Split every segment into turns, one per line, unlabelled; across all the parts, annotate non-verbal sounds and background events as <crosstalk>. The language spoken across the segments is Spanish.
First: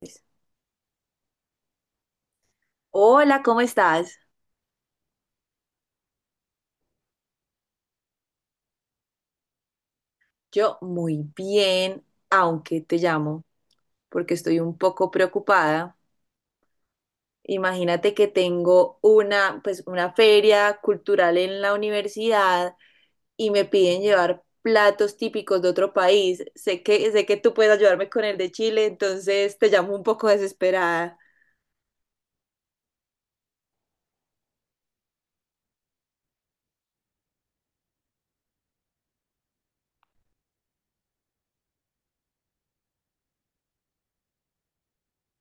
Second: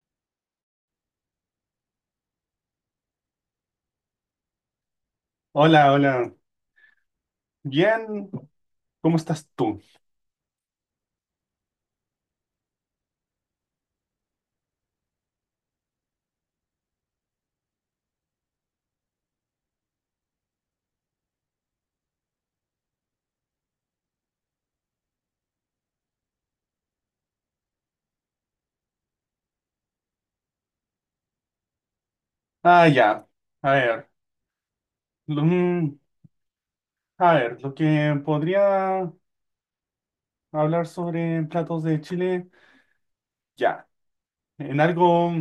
Pues, hola, ¿cómo estás?
Hola, hola. Bien, ¿cómo estás tú?
Yo muy bien, aunque te llamo porque estoy un poco preocupada. Imagínate que tengo una, pues, una feria cultural en la universidad y me piden llevar platos típicos de otro país. Sé que tú puedes ayudarme con el de Chile, entonces te llamo un poco desesperada.
Ah, ya. A ver, lo- mm, a ver, lo que podría hablar sobre platos de Chile, ya. En algo,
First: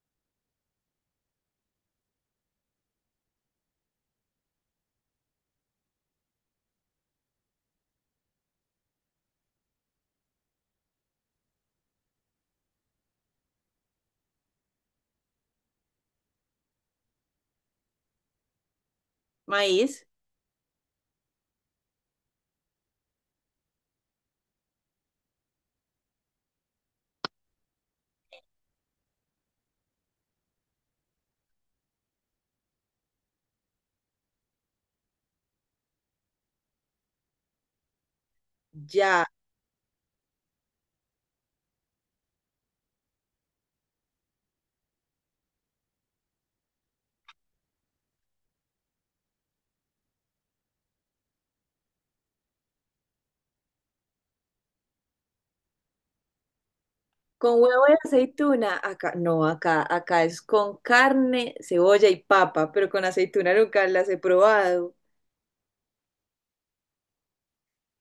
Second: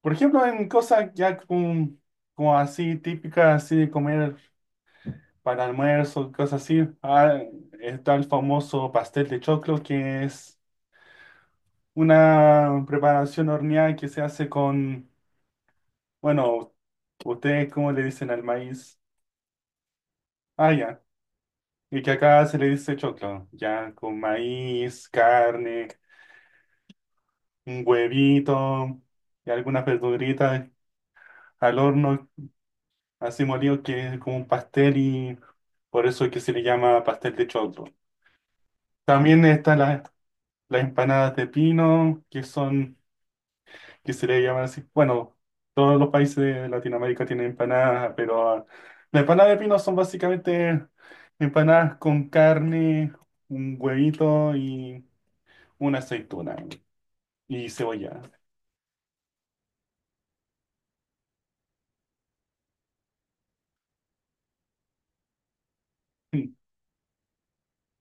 por ejemplo, en cosas ya como, como así típicas, así de comer para almuerzo, cosas así. Ah, está el famoso pastel de choclo, que es una preparación horneada que se hace con, bueno, ¿ustedes cómo le dicen al maíz?
Maíz,
Ah, ya. Y que acá se le dice choclo, ya con maíz, carne, un huevito y algunas verduritas al horno, así molido que es como un pastel y por eso es que se le llama pastel de choclo.
ya.
También están las empanadas de pino, que son, que se le llaman así, bueno, todos los países de Latinoamérica tienen empanadas, pero las empanadas de pino son básicamente empanadas con carne, un huevito y una aceituna.
Con
Y
huevo y
cebolla.
aceituna, acá, no, acá es con carne, cebolla y papa, pero con aceituna nunca las he probado.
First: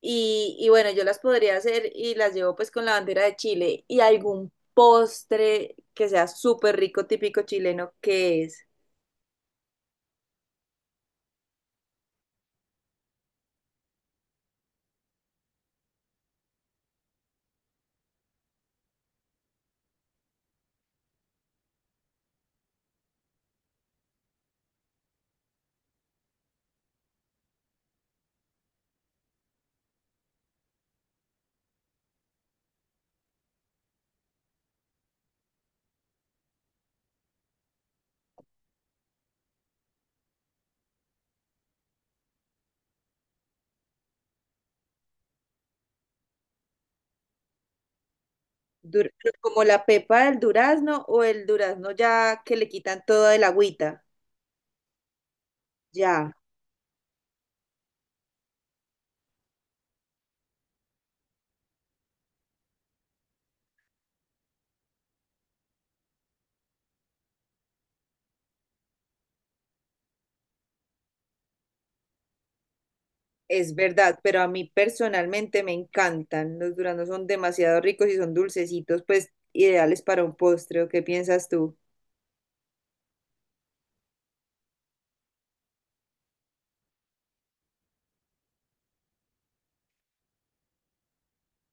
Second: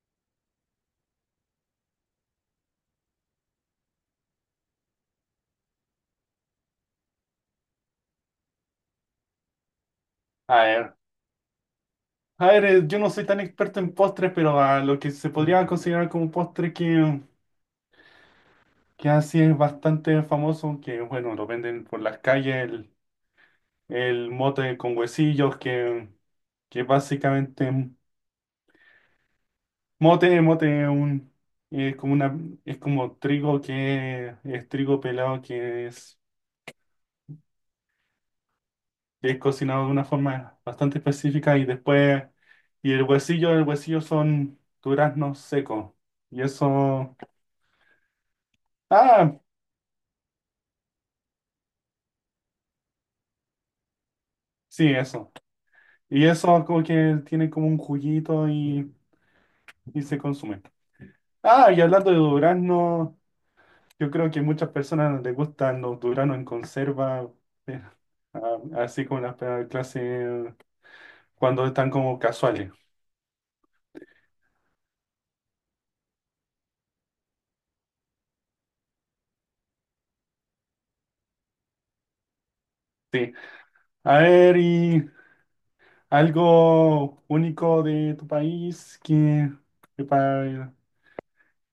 Y bueno, yo las podría hacer y las llevo pues con la bandera de Chile y algún postre que sea súper rico, típico chileno, que es
A ver. A ver, yo no soy tan experto en postres, pero a lo que se podría considerar como postre que así es bastante famoso, que bueno, lo venden por las calles, el mote con huesillos, que básicamente mote es un, es como una, es como trigo que es trigo pelado que es cocinado de una forma bastante específica y después, y el huesillo son duraznos secos. Y eso,
dur-
ah,
como la pepa del durazno o el durazno ya que le quitan toda el agüita,
sí, eso. Y
ya.
eso como que tiene como un juguito y se consume. Ah, y hablando de duraznos, yo creo que muchas personas les gustan los duraznos en conserva, eh, así como la clase cuando están como casuales.
Es verdad, pero a mí personalmente me encantan. Los duraznos son demasiado ricos y son dulcecitos, pues ideales para un postre. ¿O qué piensas tú?
Sí. A ver, y ¿algo único de tu país que, que, pa-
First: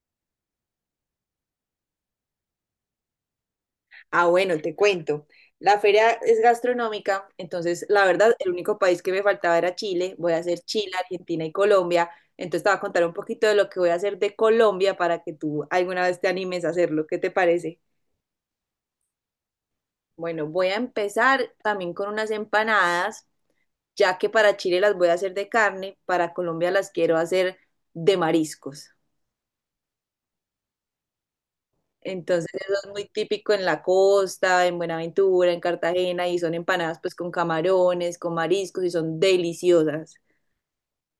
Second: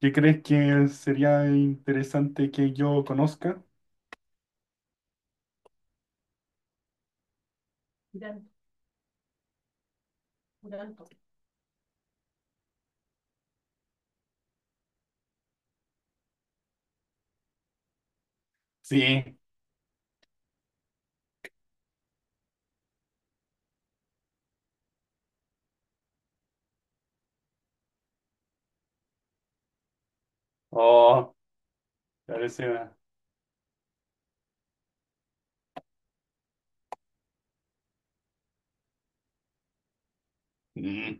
que crees que sería interesante que yo conozca?
Ah, bueno, te cuento. La feria es gastronómica, entonces la verdad, el único país que me faltaba era Chile. Voy a hacer Chile, Argentina y Colombia. Entonces te voy a contar un poquito de lo que voy a hacer de Colombia para que tú alguna vez te animes a hacerlo. ¿Qué te parece?
Sí.
Bueno, voy a empezar también con unas empanadas, ya que para Chile las voy a hacer de carne, para Colombia las quiero hacer de mariscos.
Oh, a
Entonces
veces.
eso es muy típico en la costa, en Buenaventura, en Cartagena, y son empanadas pues con camarones, con mariscos, y son deliciosas.
mm,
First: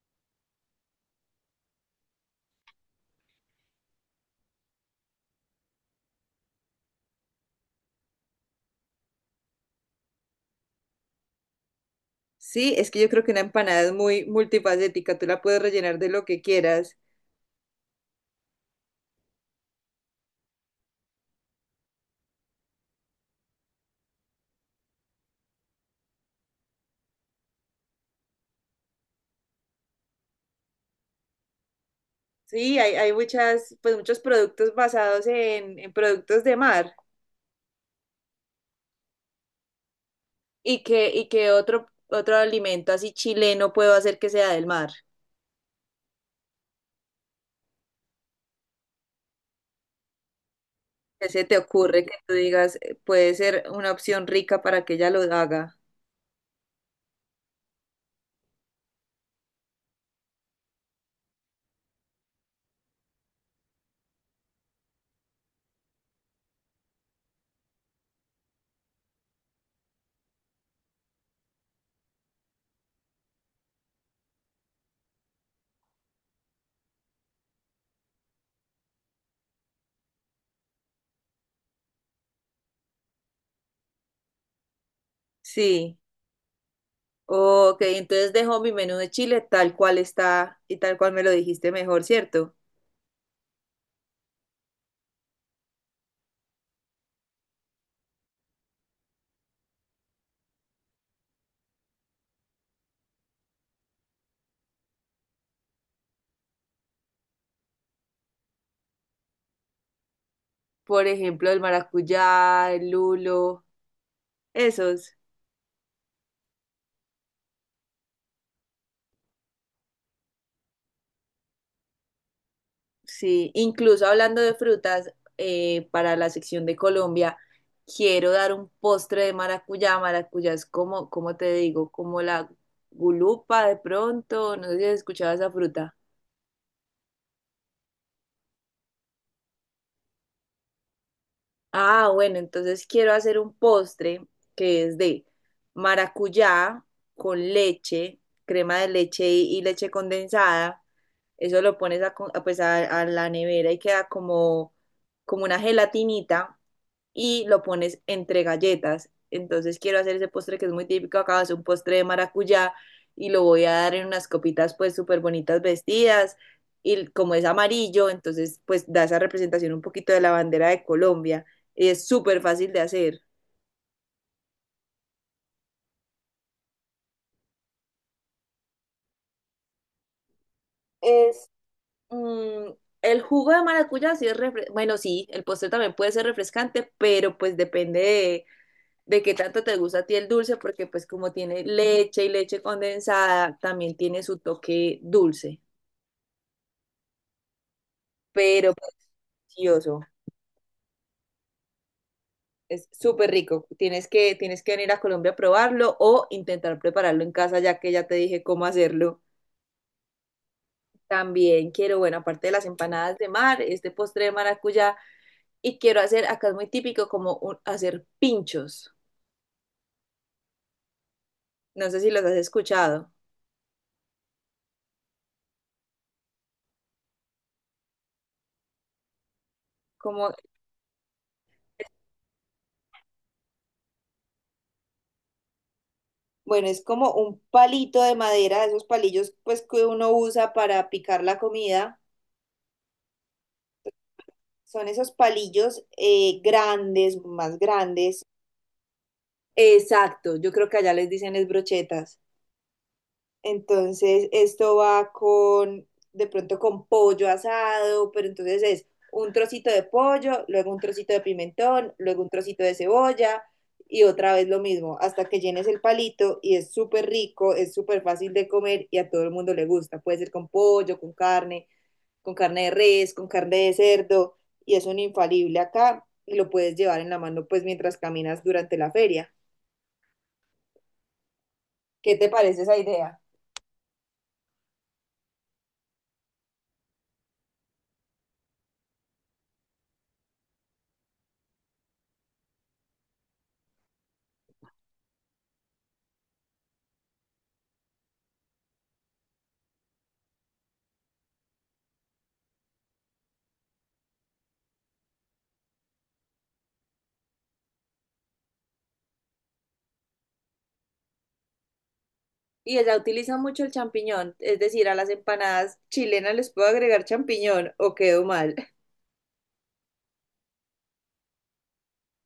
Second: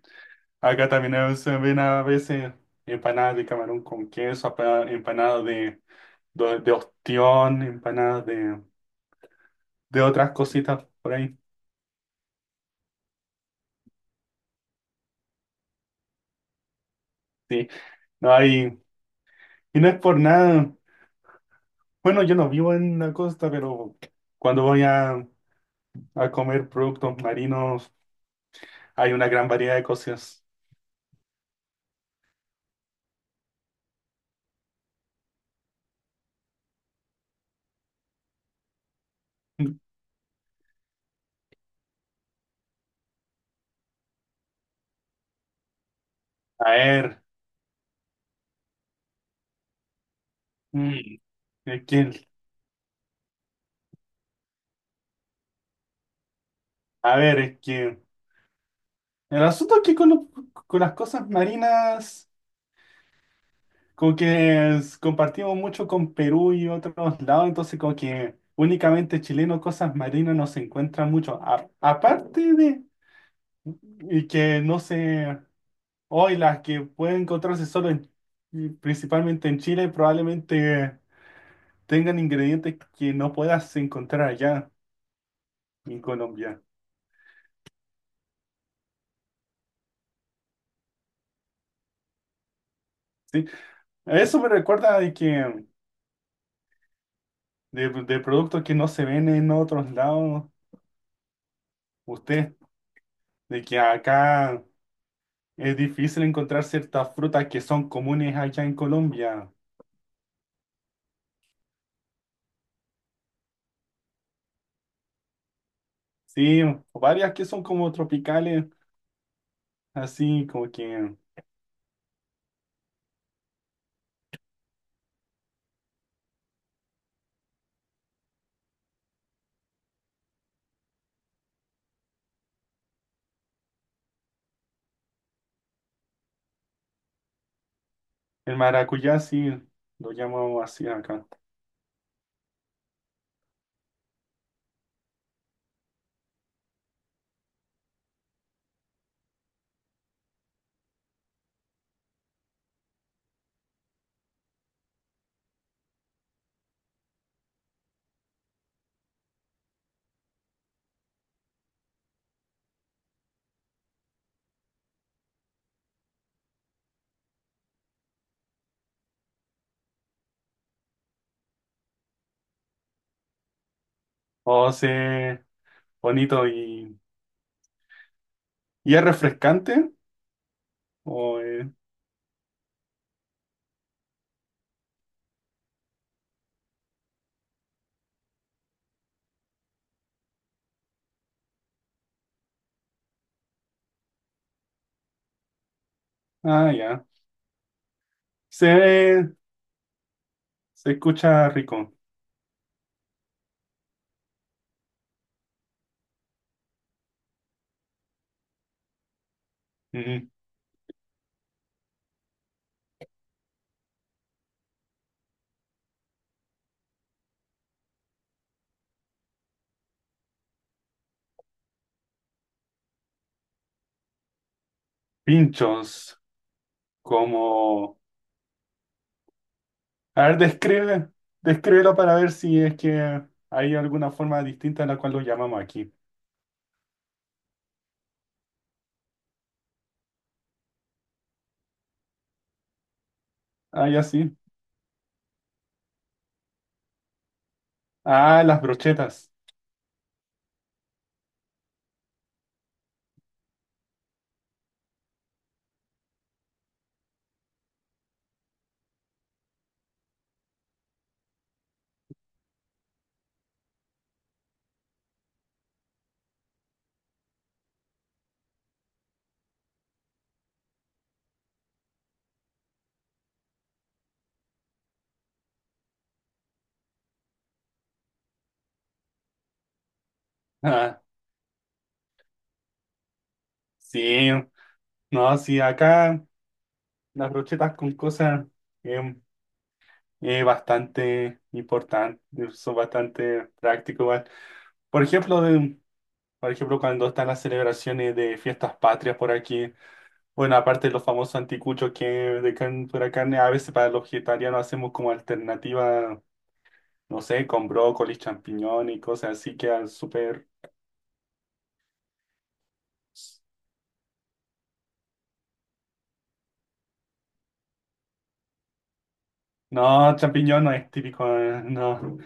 Acá también a veces se ven a veces empanadas de camarón con queso, empanadas de, de ostión, empanadas de otras cositas por ahí.
Sí, es que yo creo que una empanada es muy multifacética, tú la puedes rellenar de lo que quieras.
Sí. No hay. Y no es por nada. Bueno, yo no vivo en la costa, pero cuando voy a comer productos marinos. Hay una gran variedad de cosas.
Sí, hay muchas, pues muchos productos basados en productos de mar. Y que otro alimento así chileno puedo hacer que sea del mar?
A ver, mm,
¿Qué se te
es
ocurre que
que,
tú digas, puede ser una opción rica para que ella lo haga?
a ver, es que el asunto es que con las cosas marinas, como que compartimos mucho con Perú y otros lados, entonces como que únicamente chileno cosas marinas no se encuentran mucho. Aparte de y que no sé, hoy las que pueden encontrarse solo en, principalmente en Chile, probablemente tengan ingredientes que no puedas encontrar allá
Sí.
en Colombia.
Ok, entonces dejo mi menú de chile tal cual está y tal cual me lo dijiste mejor, ¿cierto?
¿Sí? Eso me recuerda de que de productos que no se ven en otros lados, usted, de que acá es difícil encontrar ciertas frutas que son comunes allá en Colombia.
Por ejemplo, el maracuyá, el lulo, esos.
Sí, varias que son como tropicales, así como que
Sí, incluso hablando de frutas, para la sección de Colombia, quiero dar un postre de maracuyá. Maracuyá es como, ¿cómo te digo? Como la gulupa de pronto, no sé si has escuchado esa fruta.
el maracuyá, sí, lo llamamos así acá.
Ah, bueno, entonces quiero hacer un postre que es de maracuyá con leche, crema de leche y leche condensada, eso lo pones a, co- a, pues a la nevera y queda como, como una gelatinita y lo pones entre galletas. Entonces quiero hacer ese postre que es muy típico acá, es un postre de maracuyá y lo voy a dar en unas copitas pues súper bonitas vestidas y como es amarillo, entonces pues da esa representación un poquito de la bandera de Colombia. Y es súper fácil de hacer.
O sea, bonito y es refrescante. O,
Es mm, el jugo de maracuyá, sí es bueno, sí, el postre también puede ser refrescante, pero pues depende de qué tanto te gusta a ti el dulce, porque pues como tiene leche y leche condensada, también tiene su toque dulce,
ah, ya.
pero
Se,
delicioso.
se escucha rico.
Es súper rico. Tienes que venir a Colombia a probarlo o intentar prepararlo en casa, ya que ya te dije cómo hacerlo.
Ujú.
También quiero, bueno, aparte de las empanadas de mar, este postre de maracuyá, y quiero hacer, acá es muy típico, hacer pinchos. No sé si los has escuchado.
Pinchos como A
Como
ver, describe, descríbelo para ver si es que hay alguna forma distinta en la cual lo llamamos aquí.
bueno, es como un palito de madera, esos palillos pues que uno usa para picar la comida.
Ah, ya sí.
Son esos palillos grandes, más grandes.
Ah, las brochetas.
Exacto, yo creo que allá les dicen es brochetas. Entonces, esto va con, de pronto con pollo asado, pero entonces es un trocito de pollo, luego un trocito de pimentón, luego un trocito de cebolla y otra vez lo mismo, hasta que llenes el palito y es súper rico, es súper fácil de comer y a todo el mundo le gusta. Puede ser con pollo, con carne de res, con carne de cerdo y es un infalible acá y lo puedes llevar en la mano pues mientras caminas durante la feria.
<laughs> Ah,
¿Qué te parece esa idea?
sí. No, sí, acá las brochetas con cosas eh, es bastante importante, son bastante prácticos igual. Por ejemplo, por ejemplo, cuando están las celebraciones de fiestas patrias por aquí, bueno, aparte de los famosos anticuchos que de carne, pura carne, a veces para los vegetarianos hacemos como alternativa no sé, con brócoli, champiñón y cosas así quedan súper
Y ella utiliza mucho el champiñón, es decir, a las empanadas chilenas les puedo agregar champiñón o quedo mal, <laughs>
No, champiñón no es típico, no.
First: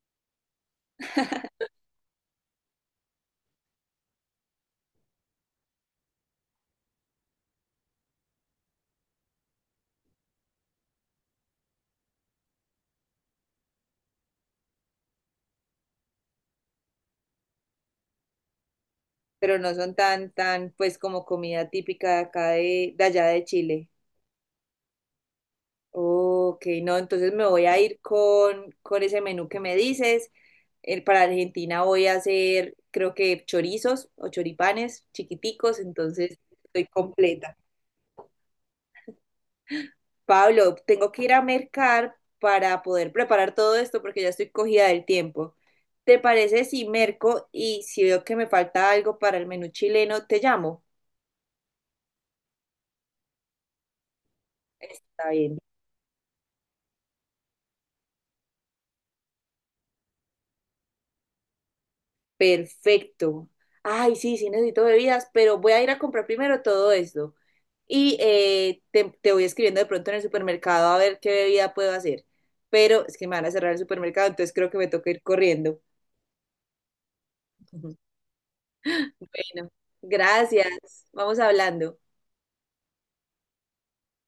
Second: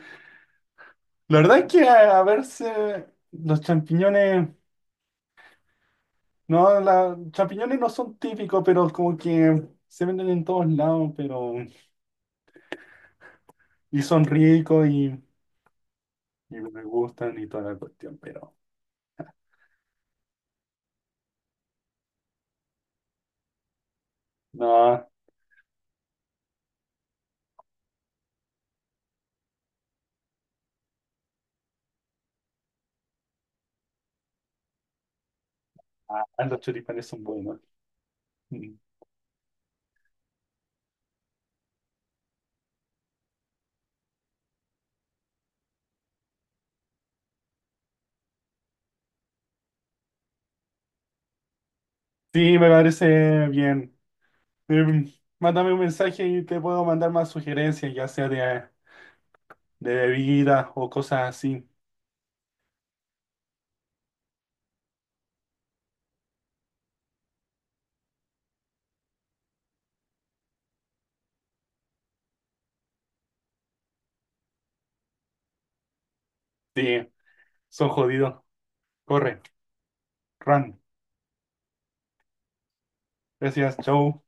La verdad es que a verse los champiñones, no, la, champiñones no son típicos, pero como que se venden en todos lados, pero Y son ricos y me gustan y toda la cuestión, pero
pero no son tan, pues como comida típica de acá de allá de Chile.
No,
Ok, no, entonces me voy a ir con ese menú que me dices. Para Argentina voy a hacer, creo que chorizos o choripanes chiquiticos,
ah,
entonces
los
estoy
choripanes son
completa.
buenos. Mm.
Pablo, tengo que ir a mercar para poder preparar todo esto porque ya estoy cogida del tiempo. ¿Te parece si merco y si veo que me falta algo para el menú chileno, te llamo?
Sí, me parece bien. Em,
Está bien.
mándame un mensaje y te puedo mandar más sugerencias, ya sea de bebida o cosas así.
Perfecto. Ay, sí, sí necesito bebidas, pero voy a ir a comprar primero todo esto. Y te voy escribiendo de pronto en el supermercado a ver qué bebida puedo hacer. Pero es que me van a cerrar el supermercado, entonces creo que me toca ir corriendo.
Sí, son
<laughs>
jodidos. Corre,
Bueno, gracias.
run.
Vamos hablando.
Gracias, chau.